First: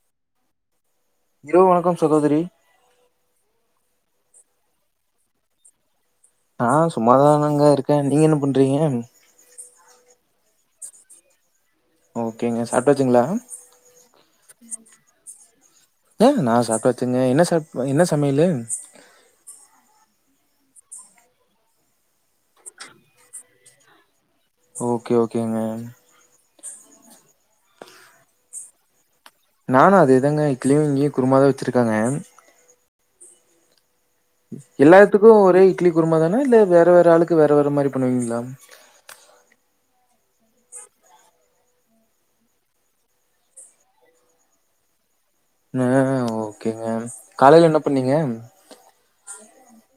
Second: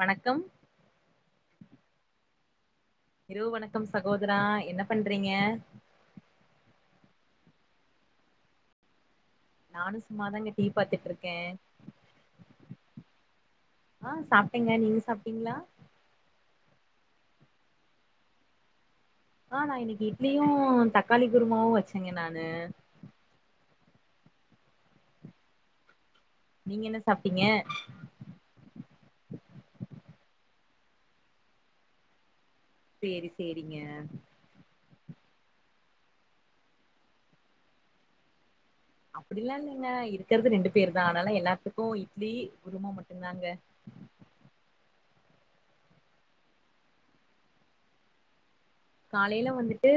வணக்கம் இரவு வணக்கம் சகோதரி இரவு வணக்கம் சகோதரா என்ன பண்றீங்க ஆ சும்மாதானங்க இருக்கே நீங்க என்ன பண்றீங்க நானு சும்மாதாங்க டீ பாத்துட்டு இருக்கே ஓகேங்க சாப்டாச்சுங்களா ஆ சாப்ட்டேங்க நீங்க சாப்ட்டீங்களா ஏ நா சாப் அ வச்சிங்க என்ன ச என்ன சமயலு ஆ நா இன்னக்கி இட்லியு தக்காளி குருமாவு வச்சேங்க நானு ஓகே ஓகேங்க நீங்க என்ன சாப்ட்டீங்க நானு அதுேதாங்க இட்லியு இங்கேயு குருமாதா வச்சிருக்காங்க செரி செரிங்க எல்லாத்துக்கு ஒரே இட்லி குருமா தானா இல்ல வேற வேற ஆளுக்கு வேற வேற மாரி பண்ணுவீங்களா அப்படிலா இல்லங்க இருக்கறிறது ரெண்டு பேரு தா ஆனால எல்லாத்துக்கு இட்லி குருமா மட்டும்தாங்க ஆ ஓகேங்க காலைல என்ன பண்ணீங்க காலைல வந்துட்டு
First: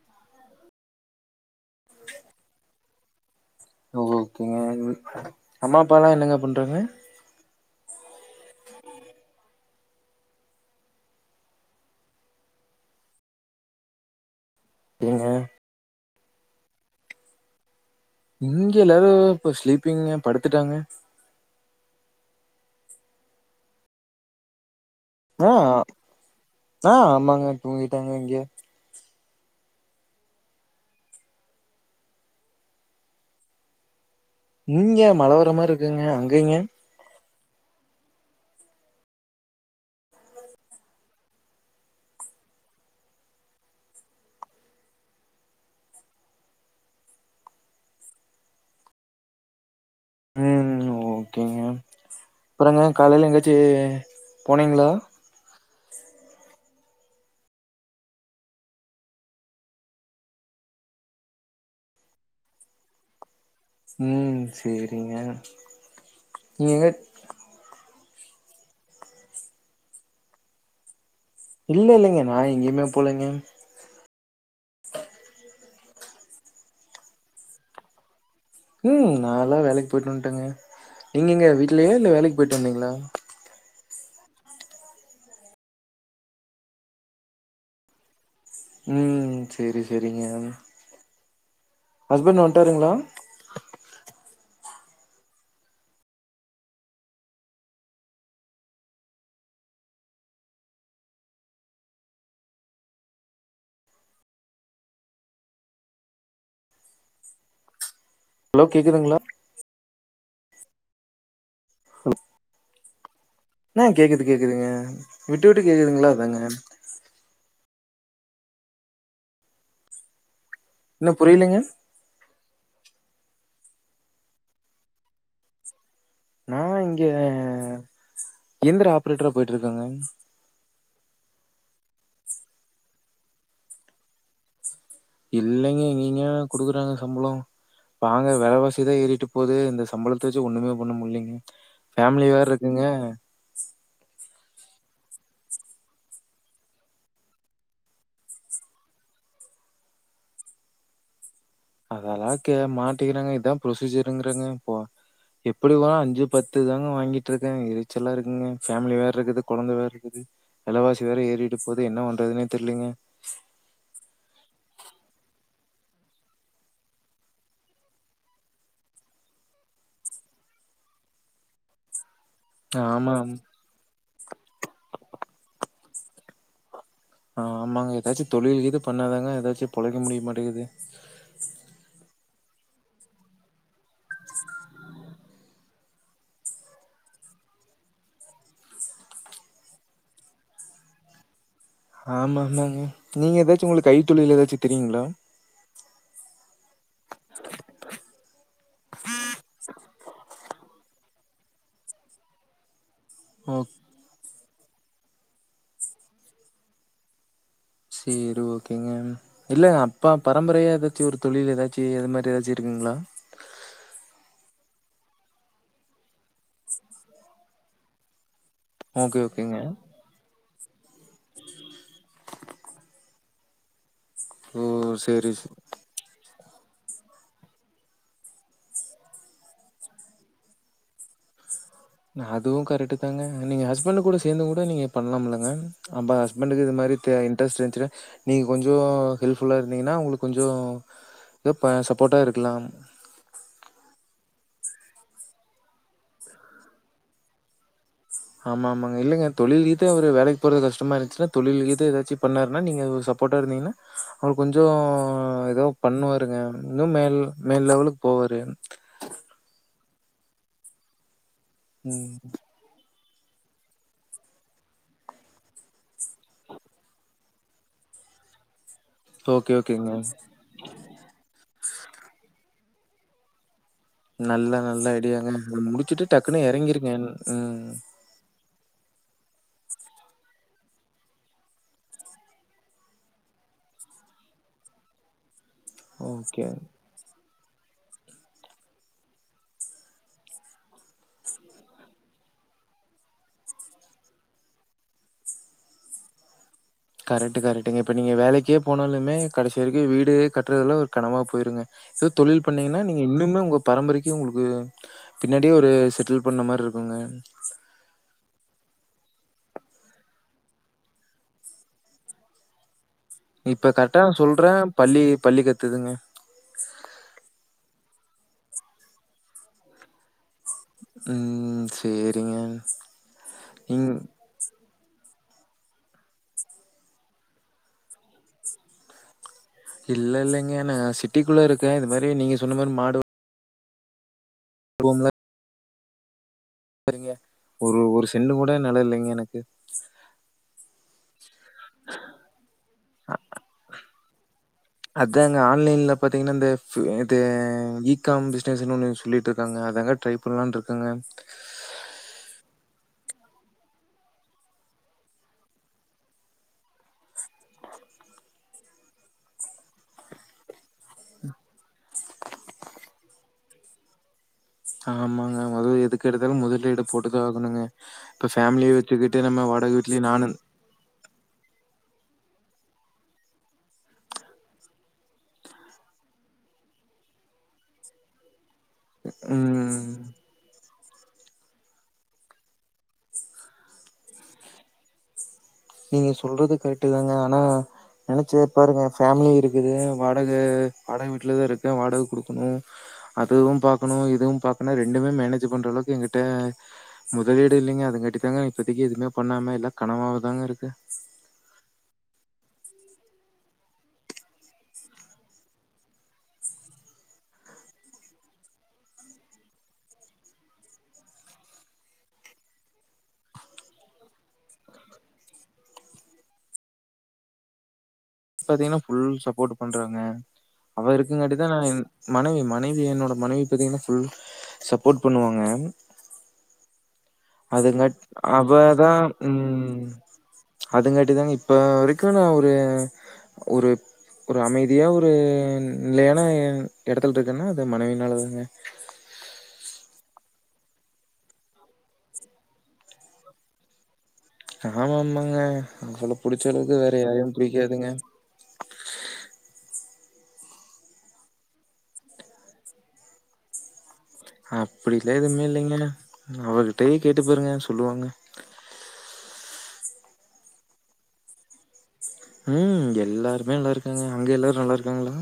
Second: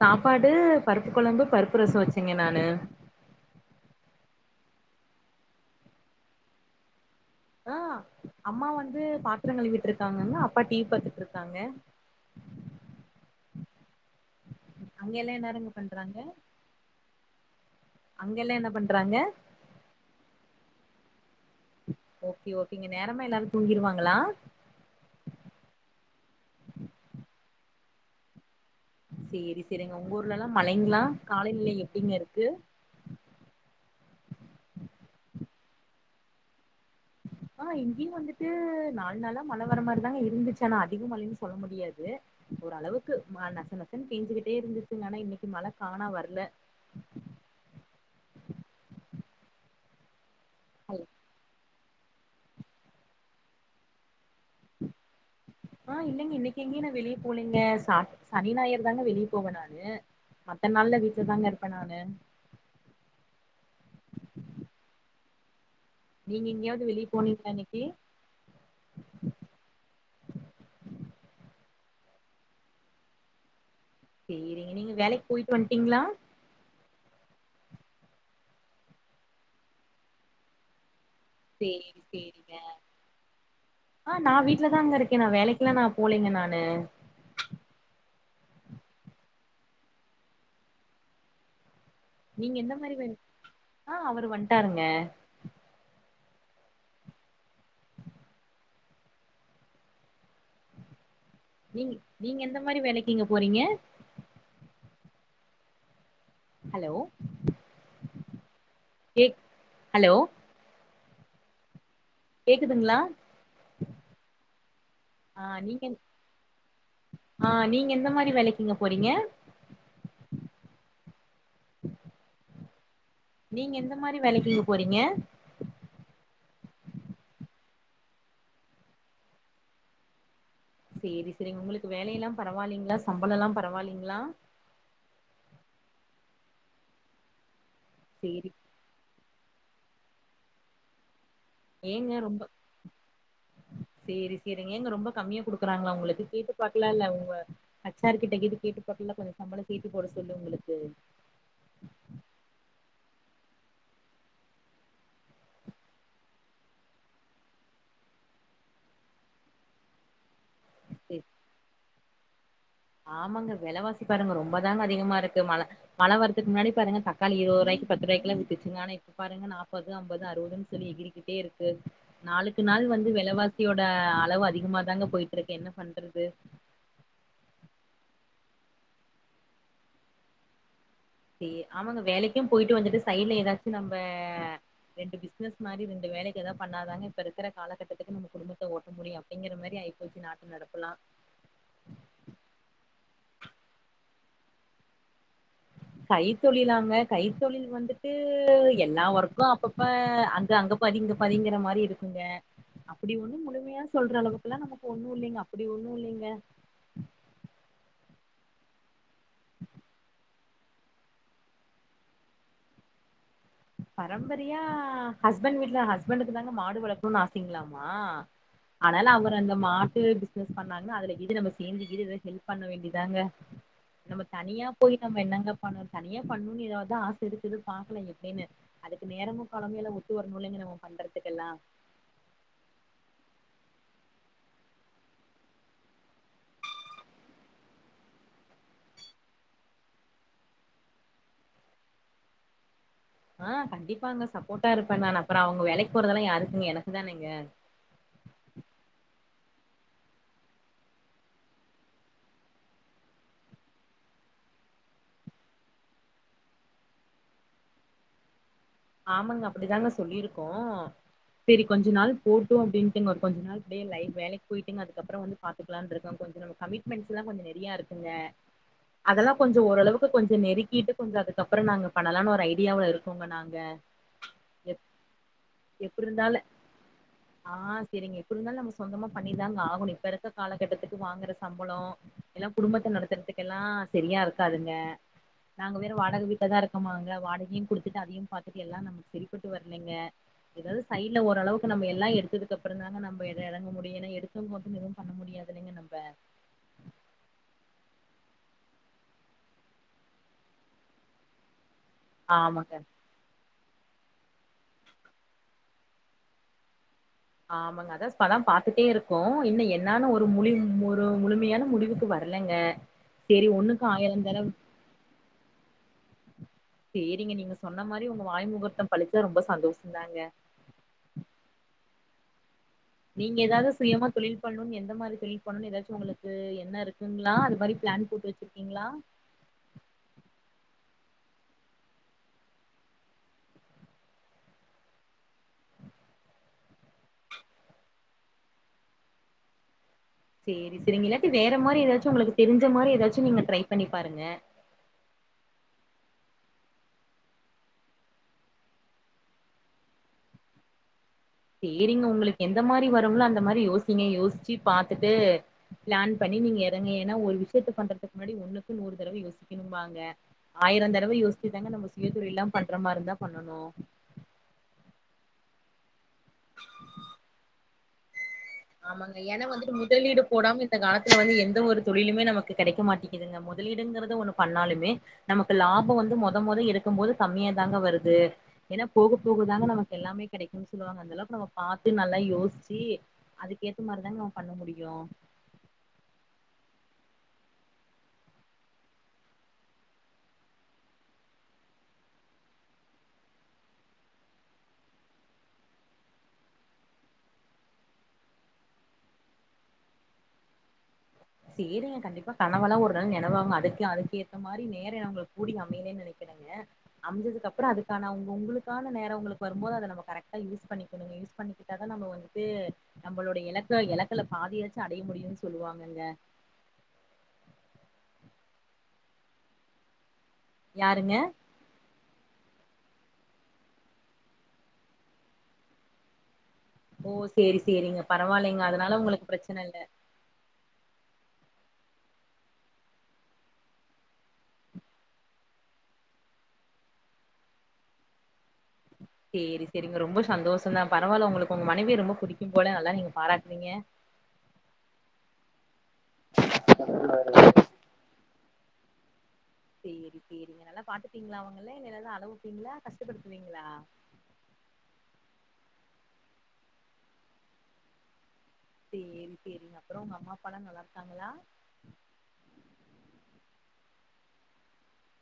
சாப்பாடு பருப்பு கொழம்பு பருப்பு ரசோ வச்சங்க நானு ஓ ஓகேங்க அம்மா அப்பால்லா என்னங்க பண்றங்க ஆ அம்மா வந்து பாத்திரம் கழுவிட்டு இருக்காங்கங்க அப்பா டிவி பாத்துட்டு இருக்காங்க ஏங்க அங்கலா எல்லாரு என்ன பண்றாங்க அங்க எல்லா என்ன இங்க எல்லாரு பண்றாங்க இப்ப ஸ்லீப்பிங்க படு கத்துட்டாங்க ஓகே ங்க நேரமா எல்லாரு தூங்கிருவாங்களா ஆ ஆ ஆமாங்க தூங்கிட்டாங்க இங்க செரி செரிங்க ஊர்லல்லா மழைங்களா காலநிலை எப்டிங்க இருக்கு நீங்க மழ வர மாரி இருக்குங்க அங்கைங்க ஆ இங்கேயு வந்துட்டு நாலு நாளா மழ வர மாரிதாங்க இருந்துச்சு ஆனா அதிக மழன்னு சொல்ல முடியாது ஓரளவுக்கு நச நசன்னு பெஞ்சிக்கிட்டே இருந்துச்சுங்க ஆனா இன்னைக்கு மழை காணா வரல ம் ஹலோ ஓகேங்க அப்புறங்க காலைல எங்காச்சி போனீங்களா எங்யு நா வெளிய போலங்க சா சனி நாயர் தாங்க வெளியே போவே நானு மத்த நாள்ல வீட்ல தாங்க இருப்பேன் நானு ம் செரிங்க நீங்க இங்கயாவது வெளிய போனீங்களா இன்னெக்கி இல்ல இல்லங்க நா எங்கேயுமே போலேங்க செய்ரிங்க நீங்க வேலைக்கு போய்ட்டு வந்டு இங்ளா உ நாலா வேலைக்கு போய்ட்டு வந்டேங்க நீங்கெங்க வீட்லயா சேரி இல்ல வேலைக்கு சேரிங்க போய்ட்டு வந்தீங்ளா ஆ நா வீட்லதானுங்க இருக்கே நா வேலைக்குலா நா போலேங்க நானு உ செரி செரிங்க நீங்க எந்த மாரி வே ஆ அவருவண்ட் டாருங்க நீங்க நீங்க எந்த மாரி வேலைக்குங்க போறீங்க ஹலோ ஹலோ கேக்குதுங்ளா கேக் ஹலோ கேக்குதுங்களா லோ ஹ கேக்குது கேக்குதுங்க விட்டு ஆ விட்டு நீங்க கேக்குதுங்ளா அதாங்க நிங்க எந்த மாரி வேலைக்குங்க போறீங்க என்ன புரியலங்க நீங்க எந்த மாரி வேலைக்குங்க போறீங்க நா இங்க இயந்திர ஆப்ரேட்டரா போய்ட்ருக்கேங்க செரி செரிங் உங்ளுக்கு வேலையெல்லா பரவாலிங்களா சம்பளோலா பரவாலிங்களா இல்லைங்க எங்கங்க குடுக்குறாங்க சம்பளோ பாங்க சேரி வெலவாசிதா ஏறிட்டு ப்போது இந்த சம்பெளத்த வெச்சி ஒண்ணுமே பண்ண முல்லீங்க ஏங்க ஃபேமகலி ரொம்ப வேற இருக்குங்க செரிங்க ஏங்க ரொம்ப கம்மியா குடுக்குறாங்ளா உங்ளுக்கு கேட்டு பாக்லால்ல உங்க அச்சார் கிட்ட கேட்டு கேட்டு பாக்லால சம்பளம் ஏத்தி போட சொல்லி உங்களுக்கு அதெல்லா கே மாட்டிகிறாங்க இதா ப்ரொசீஜருங்கறாங்க போ எப்டிவா அஞ்சு பத்து தாங்க வாங்கிட்ருக்கே எரிச்சலா இருக்குங்க ஃபேமிலி வேற இருக்குது கொழந்த வேற இருக்குது வெளவாசி வேர ஏறிட்டு போது என்ன பன்றதுனே ஆமாங்க வெலவாசி பாருங்க ரொம்ப தாங்க அதிகமா இருக்கு மல மல வரதுக்கு முன்னாடி பாருங்க தக்காளி இருவரூாவாய்கு பத்து ரூவாய்குலா வித்துட்ருந்தானே ஆனா இப்ப பாருங்க நாப்பது அம்பது அறுவதுனு சொல்லி எகிரிகிட்டே இருக்கு நாளுக்கு நாள் வந்து ஆமா ஆமா. வெலவாசியோட அளவு அதிகமா தாங்க போய்ட்ருக்கு என்ன பண் வருது ஆ ஆமாங்க ஏதாச்சு தொழில் கிது பண்ணாதாங்க ஏதாச்சு பொழைக்க முடியு மாட்டேங்கிது செரி ஆமாங்க வேலைக்கு போய்ட்டு வந்துட்டு சைட்ல ஏதாச்சு நம்ம ரெண்டு பிசினெஸ் மாரி ரெண்டு வேலைக்கு ஏதாவ் பண்ணாதாங்க இப்ப இருக்கிற காலகட்டத்துக்கு நம்ம குடும்பத்த ஓட்ட முடியு அப்டிங்கிற மாரி ஆய்ப்போச்சு நாட்டு நடப்புலா ஆமாமாங்க நீங்க ஏதாச்சு உங்ளுக்கு கைத்தொழில் ஏதாச்சு தெரியுங்ளா கைத் தொலிலாங்க கைத்தொழில் வந்துட்டு எல்லா வொர்க்கு அப்பப்ப அந் அங்க பாதி இங்க பாதிங்கற மாரி இருக்குங்க அப்டி ஒந்னு ஓ முழுமையா சொல்ற அளவுக் எல்லா நமக்கு ஒண்ணும் இல்லிங்க அப்டி ஒண்ணும் இல்லிங்க செரி ஓகேங்கன் இல்ல எ அப்பா பாத் பரம்பரையா ஏதாச்சும் ஒரு தொழில் ஏதாச்சு இது மாரி ஏதாச்சும் இருக்குங்ளா பரம்பரியா ஹஸ்பண்ட் வீட்ல ஹஸ்பண்டுக்கு தாங்க மாடு வளக்கணும்னு ஆசைங்களாமா ஆனால ஓகே அவுங் அவர் அந்த ஓகேங்க மாட்டு மிஸ் பண்ணாங்னா அதுல இது நம்ம சேந்து இது இது ஹெல்ப் பண்ண வேண்டியதாங்க நம்ம தனியா ஓ போய் நம்ம சேரி சே என்னங்க பண்ணுனு தனியா பண்ணுன்னு எதாவது ஆச இருக்குது பாக்லா எப் அப்டின்னு அதுக்கு நேரமு காலமு எல்லா ஒத்து வரணுலங்க நம்ம பண்றதுக்கெல்லா அதுவும் கரெக்டுதாங்க நீங்க ஹஸ்பண்ட் கூட சேந்தும் கூட நீங்க பண்ணலாம்லங்க நம்ப ஹஸ்பண்டுக்கு இது மாரி த இன்ட்ரெஸ்ட் இருந்துச்சு நீங்க கொஞ்சோ ஹெல்ப்ஃபுல்லா இருந்தீங்கன்னா உங்ளுக் கொஞ்சோ ஏ ப சப்போட்டா இருக்கலாம் அ கண்டிப்பாங்க சப்போர்ட்டா இருப்ப நா அப்றோ அவுங்க வேலைக் போறதெல்லாம் யாருக்குங்க எனக்கு தானங்க ஆமா ஆமாங்க இல்லிங்க தொழில் ரீதியா அவரு வேலைக் போறது கஷ்டமா இருந்துச்சுன்னா தொழில் ரீதி ஏதாச்சும் பண்ணாருன்னா நீங்க சப்போர்ட்டா இருந்தீங்கன்னா அவரு கொஞ்சோ எதோ பண்ணுவாருங்க இன்னும் மேல் மேல் லெவலுக்கு போவாரு ஆமாங்க அப்டிதாங்க சொல்லிருக்கோ செரி கொஞ்ச நாள் ம் போட்டும் அப்டின் தின் ஒரு கொஞ்சு நாள் அப்டியே லைப் வேலைக்கு போயிட்டுங்க அதுக்கப்றோ வந்து பாத்துக்கலான்ட்டிருக்கோ கொஞ்ச நம்ம கமிட்மெண்ட்ஸ் லா கொஞ்சோ நெறையாருக்குங்க அதெல்லா ஓகே, கொஞ்சோ ஓகேங்க. ஓரளவுக்கு கொஞ்ச நெருக்கிட்டு கொஞ்சோ அதுக்கப்றோ நாங்க பண்ணலாம்னு ஒரு ஐ டியாவு இருக்கோங்க நாங்க நல்ல எப் நல்ல ஐடியாங்க எப்டி முடிச்சுட்டு இருந்தாலு டக்குனு எறங்கிருக்க ம் புருந்தாலும் நம்மோ சொந்தமா பண்ணிதாங்க ஆகணும் இப்ப இருக்கற காலகட்டத்துக்கு வாங்குற சம்பளோ எல்லா குடும்பத்த நடத்துறதுக்கெல்லா செரியா இருக்காதுங்க நாங்க வேறும் வாடக ஓகே. வீட்ல தா இருக்கமாங்க வாடகை மீன் குடுத்துட்டு அதையும் பாதி செரி எல்லா நமக் செரிபட்டு வரலேங்க ஏதாவது சைடுல ஓரளவுக்கு நம்ம எல்லா எடுத்ததுக்கு அப்பறந்தாங்க நம்ம எ எறங்க முடியுனு எடுத்தோ கவுத்தோனு எதுவும் பண்ண முடியாதுல்லைங்க நம்ப கரெக்டு கரெக்டுங்க இப்ப நீங்க வேலைக்கே போனாலுமே கடைசி வரைக்கும் வீடு கட்டுறதுல ஒரு கனவா போயிருங்க ஏதோ தொழில் ஆமாங்க பண்ணீங்கன்னா நீங்க இன்னுமே உங்கப் பரம்பரைக்கும் உங்ளுக்கு பின்னாடியே ஒரு செட்டில் பண்ண மாரி இருக்குங்க ஆமங்க அதாஸ் இப்பதா பாத்துட்டே இருக்கோ இன்ன என்னான ஒரு முழிங் முரு முழுமையான முடிவுக்கு வரலங்க சேரி இப்ப ஒண்ணுக்கு கரெக்டா நா ஆயிரம் தடவ சொல்ற பல்லி பல்லி கத்துதுங்க செரிங்க நீங்க சொன்ன மாரி உங்க வாய்முகூர்த்தம் பழிச்சா ரொம்ப சந்தோஷதாங்க ம் செரிங்க நீங்க ஏதாவது நீங் சுயமா தொழில் பண்ணணுன்னு எந்த மாரி தொழில் பண்ணணு ஏதாச்சும் உங்ளுக்கு எண்ணோ இருக்குங்ளா அது மாரி பிளான் போட்டு வச்சிருக்கீங்ளா இல்ல இல்லங்க நா சிட்டிக்குள்ள இருக்க இது மாரி நீங்க சொன்ன மாரி மாடு ரூம்ல செரிங்க ஒரு ஒரு செண்டு கூட நெல இல்லங்க எனக்கு சேரி செரிங்க இல்லாட்டி வேற மாரி எதாச்சு உங்ளுக்கு தெருஞ்ச மாரி எதாச்சு நீங்க ட்ரை பண்ணி பாருங்க அதாங்க ஆன்லைன்ல பாத்தீங்கனா இந்த இது இ காம் பிஸ்னஸ்ஸுனு ஒன்னு சொல்லிட்ருக்காங்க அதாங்க ட்ரை பண்லான்ருக்கங்க சேரிங்க உங்களுக்கு எந்த மாரி வருங்ளோ அந்த மாரி யோசிங்க யோசிச்சு பாத்துட்டு பிளான் பண்ணி நீங்க எறங்க ஏன்னா ஒரு விஷ்யத்த பண்றதுக்கு முன்னாடி ஒன்னுக்கு நூறு தடவ யோசிக்கணும்பாங்க ஆயிர தடவ யோசிச்சு தாங்க நம்ம சுயதொழில்லா பண்ற மாரிந்தா பண்ணணு ஆமாங்க மொத எதுக்கெடுத்தாலு முதலீடு போட்டு தா ஆகணுங்க இப்ப ஃபேமிலிய ஆமாங்க வச்சுக்கிட்டு ஏனா நம்ம வந்துட்டு வாடகை வீட்லயே முதலீடு நானும் போடாம இந்த காலத்துல வந்து எந்த ஒரு தொழிலுமே நமக்கு கெடைக்க மாட்டிக்குதுங்க மொதலீடுங்குறது ஒன்னு பண்ணாலுமே நமக்கு லாப வந்து மொத மொத எடுக்கும்போது கம்மியாதாங்க வருது ஏனா போக போகதாங்க நமக்கு ம். எல்லாமே கெடைக்குன் சொல்லுவாங்க அந்தளவுக்கு நம்ம பாத்து நல்லா யோசுச்சி அதுக்கேத்த மாரிதாங்க பண்ண முடியு நீங்க சொல்றது கரெட்டு தாங்க ஆனா நெனச்சே பாருங்க ஃபேமிலி இருக்குது வாடக வாடக வீட்லதா இருக்கே வாடக குடுக்கணு அதுவு பாக்கணு இதுவு பாக்கணு ரெண்டுமே மேனேஜ் பண்ற அளவுக்கு எங்கிட்ட முதலீடு இல்லைங்க அதுங்காட்டி தாங்க இப்பத்திக்கு எதுவுமே பண்ணாம எல்லா கனவாவதாங்க இரு க்கு சேரிங்க கண்டிப்பா கனவெல்லா ஒரு நாள் நெனவாகு அதுக்கு அதுக்கேத்த மாரி நேர நம்மளுக் கூடி அமையலேன் நெனைக்குறங்க அமஞ்சதுக்கப்றோ அதுக்கான உங் உங்களுக்கான நேர உங்களுக்கு வரும் போது அத நம்ம கரெக்டா யூஸ் பண்ணிக்கணுங்க யூஸ் பண்ணிக்கிட்டாதா நம்ம வந்துட்டு நம்மளோட எலக்க எலக்குல பாதியாச்சு அடைய முடியுன் சொல்லுவாங்கங்க பாத்தீங்கனா ஃபுல் சப்போட்டு பண்றாங்க அவ யாருங்க இருக்கங்காட்டிதா நா இன் மனைவி மனைவி என்னோட மனைவி பாத்திங்னா ஃபுல் சப்போர்ட் பண்ணுவாங்க ஓ சேரி அதுங்காட் சேரிங்க பரவாயில்லைங்க அவதா அதனால உங்களுக்கு பிரச்சன இல்ல ம் அதுங்காட்டிதாங்க இப் ப வரைக்கு நா ஒரு ஒரு ஒரு அமைதியா ஒரு நிலையான எடத்துல இருக்கன்னா அது மனைவினால தாங்க சேரி செரிங்க ரொம்ப சந்தோசந்தா பரவால்ல உங்களுக்கு உங்க மனைவிய ரொம்ப புடிக்கும் போல நல்லா நீங்க பாராட்றீங்க ஆமாமாங்க அவள புடுச்ச அளவுக்கு வேற யாரயு புடிக்காதுங்க சேரி சேரிங்க நல்லா பாத்துப்பீங்ளா அவுங்கள இல்ல எதாது அழ வப்பீங்ளா? கஷ்டப்படுத்துவீங்களா? அப்டில்லா எதுவ்மே இல்லைங்க அவகிட்டயே கேட்டு பாருங்க சொல்லுவாங்க சேரி சேரிங்க அப்றோ உங்க அம்மா அப்பாலா நல்லாருக்காங்ளா? ம் எல்லாருமே நல்லாருக்காங்க அங்க எல்லாரு நல்லாருக்காங்ளா?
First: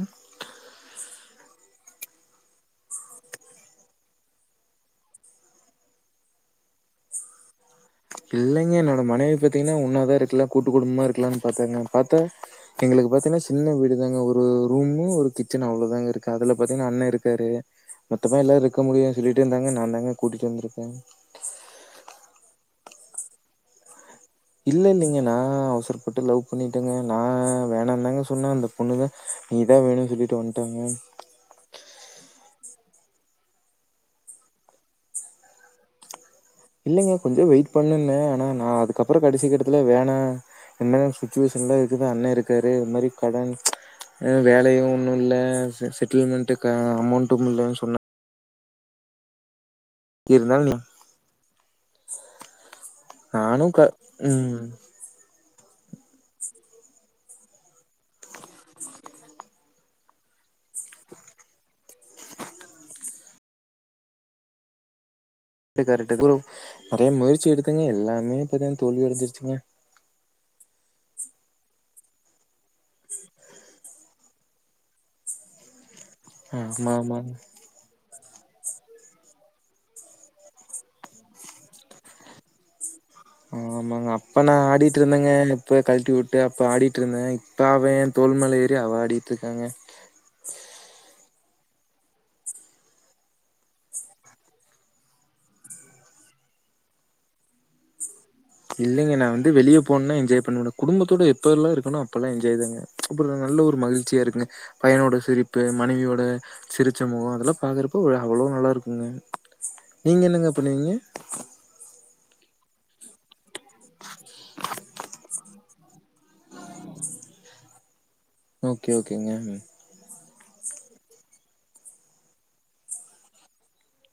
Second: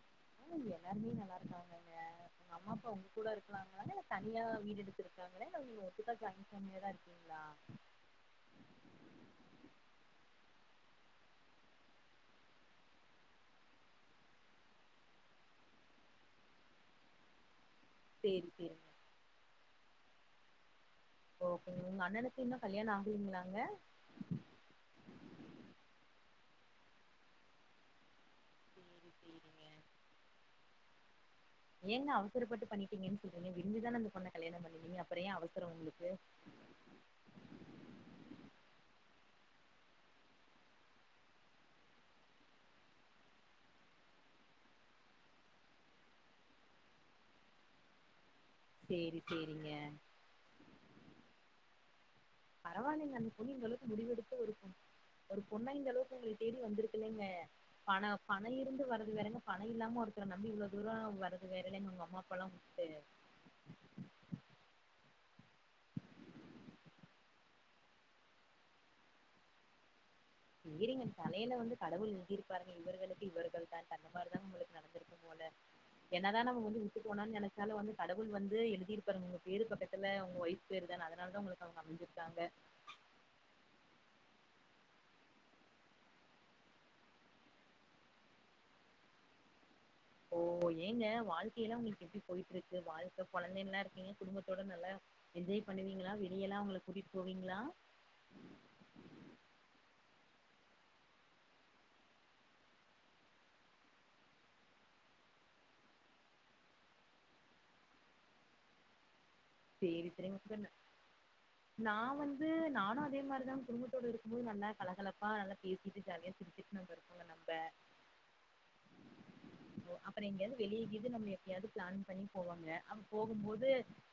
ஆ எல்லாருமே நல்லாருக்காங்கங்க உங்க அம்மா அப்பா உங் கூட இருக்கலாங்களா இல்ல தனியா வீடு எடுத்து இருக்காங்களா இல்ல நீங்க ஒட்டுக்கா ஜாயின் ஃபேமிலியா தா இருக்கீங்ளா? இல்லைங்க என்னோட மனைவி பாத்தீங்கனா ஒன்னாதா இருக்கலா கூட்டு குடும்பமா இருக்லான் பாத்தாங்க பாத்தா எங்களுக்கு பாத்தனா சின்ன வீடுதாங்க ஒரு ரூமு ஒரு கிச்சன் அவ்ளொதாங்க இருக்கு அதுல பாத்தீங்னா அண்ண இருக்காரு மொத்தமா சேரி எல்லாருக்க சேரிங்க. முடியாது சொல்லிட்டேந்தாங்க நாந்தாங்க கூட்டிட்டு‌வந்துருக்கேங்க ஓகேங்க உங்க அண்ணனுக்கு இன்னு கல்யாணொ ஆகலைங்கலாங்க இல்லெல்லைங்க நா அவசரப்பட்டு லவ் பண்ணிட்டேங்க நா வேணாந்தாங்க சொன்னா அந்த பொண்ணு தா சேரி சேரிங்க. நீ தா வேணுன் சொல்லிட்டு வன் டாங்க ஏங்க அவசரப்பட்டு பண்ணிட்டீங்கன் சொல்றீங்க விரும்பிதான அந்த பொண்ண கல்யாணொ பண்ணிட்டீங்க அப்ற ஏ அவசரொ உங்ளுக்கு இல்லங்க கொஞ்சொ வெயிட் பண்ணுன்னே ஆனா நா அதுக்கப்புறோ கடைசி கட்டத்துல வேணா என்னென்ன சுச்சுவேஷன்லா இருக்குது அண்ண இருக்காரு இந்த மாரி கடன் வேலயு ஒன்னு இல்ல செட்டில்மெண்ட்டுகான அமௌண்ட்டும் இல்ல சொன்ன சேரி சேரிங்க இருந்தாலு நீ பரவால்லைங்க அந்த பொண்ணு நானும் க இந்தளவுக்கு முடிவெடுத்து ஒரு ம் ஒரு பொண்ணா இந்த அளவுக்கு உங்களைய தேடி வந்திருக்கு இல்லைங்க பணோ பணோ இருந்து வர்றது வேறங்க பணோ இல்லாம ஒருத்தர நம்பி இவ்ளோ தூரோ வர்றது வேற இல்லைங்க அவுங்க அம்மா அப்பால்லா உட்டு கரெக்ட்டு கரெக்ட்டு கு நெறைய முயற்சி எடுத்தேங்க எல்லாமே பாத்தா தோல்வி அடஞ்சிருச்சுங்க சேரிங்க தலைல வந்து கடவுள் எழுதிருப்பாருங்க இவர்களுக்கு இவர்கள்தான்ட்டு அந்த மாரிதா உங்களுக்கு நடந்திருக்கு போல என்னதா நம்ம வந்து ஆமா விட்டு ஆமாங்க. போணானு நெனைச்சாலு வந்து க கடவுள் வந்து எழுதிருப்பாருங்க உங்க பேரு பக்கத்துல உங்க ஒய்ஃப் பேருதானு அதனாலதா உங்களுக்கு அவங்க அமஞ்சிருக்காங்க ஆமாங்க அப்ப நா ஆடிட்ருந்தேங்க இப்ப கழட்டிவிட்டு அப்ப ஆடிட்ருந்தே இப்ப அவ ஏன் தோள் மேல ஏறி அவ ஆடிட்ருக்காங்க ஓ ஏங்க வாழ்க்கை எல்லா உங்களுக்கு எப்டி போயிட்ருக்கு வாழ்க்க கொழந்தை எல்லா இருக்கு குடும்பத்தோட நல்லா என்ஜாய் பண்ணுவீங்களா வெளிய எல்லா அவங்கள கூட்டிட்டு போவீங்களா? இல்லைங்க நா வந்து வெளிய போனன்னா என்ஜாய் பண்ண மாட்ட குடும்பத்தோட எப்பெல்லா இருக்கனோ அப்பல்லா என்ஜாய்தாங்க அப்பல்லா நல்ல ஒரு மகிழ்ச்சியா இருக்குங்க பையனோட சிரிப்பு மனைவியோட சிரிச்ச முகோ அதெல்லா பாக்குறப்போ ஒரு அவ்ளோ நல்லா இருக்குங்க சேரி சேரிங்க [unintelligible] நா வந்து நானு அதே மாரிதா குடும்பத்தோட இருக்கும் போது நல்லா கலகலப்பா நல்லா பே சிட்டு ஜாலியா சிரிச்சிட்டு நம்ம இருப்போங்க நம்ம ஓகே ஓகேங்க அப்பற எங்கயாது வெளிய கீது நம்ம எப்பயாது பிளான் பண்ணி போவாங்க அ போகும் போது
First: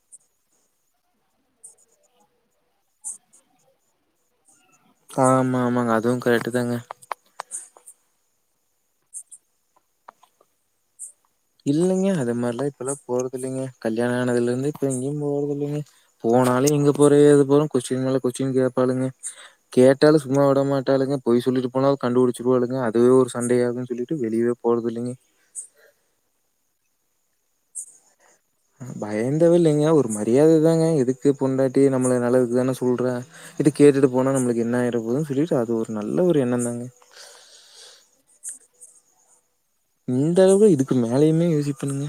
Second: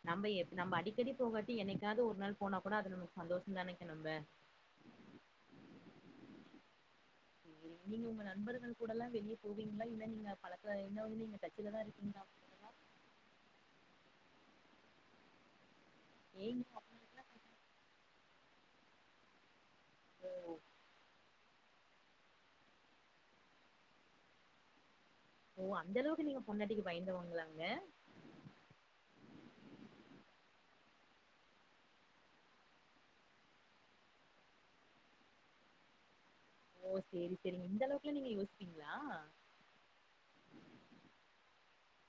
நம்ம எப் நம்ப அடிக்கடி போகாட்டி என்னைக்காது ஒரு நாள் போனா கூட அது நமக்கு சந்தோஷந்தான்னு நெனைக்கே நம்ப ஆமா ஆமாங்க அதுவு கரெக்ட்டுதாங்க சேரிங்க நீங்க உங்க நண்பர்கள் கூடல்லா வெளிய போவீங்களா இல்ல நீங்க பழக்கோலா இன்னு நீங் இல்லைங்க அது மாரிலா இப்ப எல்லாம் போறது இல்லைங்க கல்யாணோ ஆனதுல இருந்து இப்ப எங்கயு போறது இல்லைங்க ஏங்க போனாலு எங்க அப்படின்னுலாம் போற ஏது கேக்குது. போறோன்னு கொஸ்டீன் மேல கொஸ்டீன் கேப்பாளுங்க கேட்டாலு ஓ சும்மா விடமாட்டாளுங்க பொய் சொல்லிட்டு போனா கண்டுபுடிச்சிருவாளுங்க அதுவே ஒரு சண்டை ஆகுன்னு சொல்லிட்டு வெளியவே போறது இல்லைங்க ஓ அந்த அளவுக்கு நீங்க பொண்டாட்டிக்கு பயந்தவங்களாங்க? ம் பயந்தவ இல்லைங்க ஒரு மரியாததாங்க எதுக்கு பொண்டாட்டி நம்மள நல்லதுக்குதான சொல்றா இது கேட்டுட்டு போனா நம்மளுக்கு என்ன ஆயிற போதுன்னு சொல்லிட்டு அது ஒரு நல்ல ஒ ஓ சேரி சேரிங்க இந்த அளவுக்கல்லா நீங்க யோசி ப்பீங்களா? இந்த அளவுக்கு இதுக்கு மேலயுமே யோசிப்பனுங்க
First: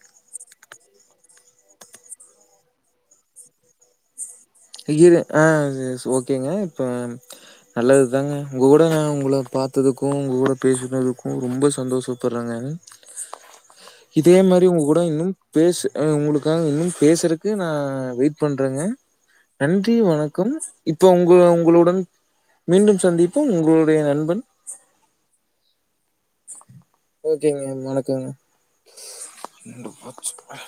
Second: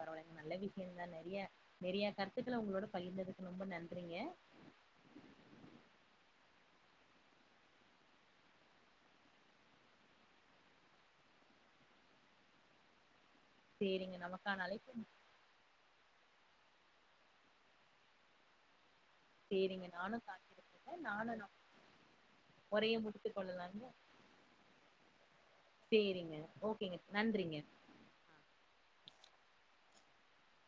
பரவால்லைங்க நல்ல விஷயந்தா நெறைய நெறைய கருத்துக்கள உங்களோட பகிர்ந்ததுக்கு ரொம்ப நன்றிங்க இது ஆ சே ஸ் ஓகேங்க இப்ப நல்லதுதாங்க உங்க கூட நா உங்கள பாத்ததுக்கு உங்க கூட பேசுனதுக்கு ரொம்ப சந்தோஷப்படுறேங்க சேரிங்க இதே நமக்கான மாரி உங்க அழைப்பு கூட இன்னும் பேசு ஆ உங்களுக் காக இன்னு பேசுறக்கு நா வெய்ட் பண்றேங்க சேரிங்க நன்றி நானு வணக்கம் காத்திருக்கேங்க இப்போ நானு உங்க நா உங்களுடன் ஒரைய மீண்டும் முடித்து சந்திப்போம் கொள்ளலாங்க உங்களுடைய நண்பன் ஓ ஓகேங்க வணக்கங்க [inaudible]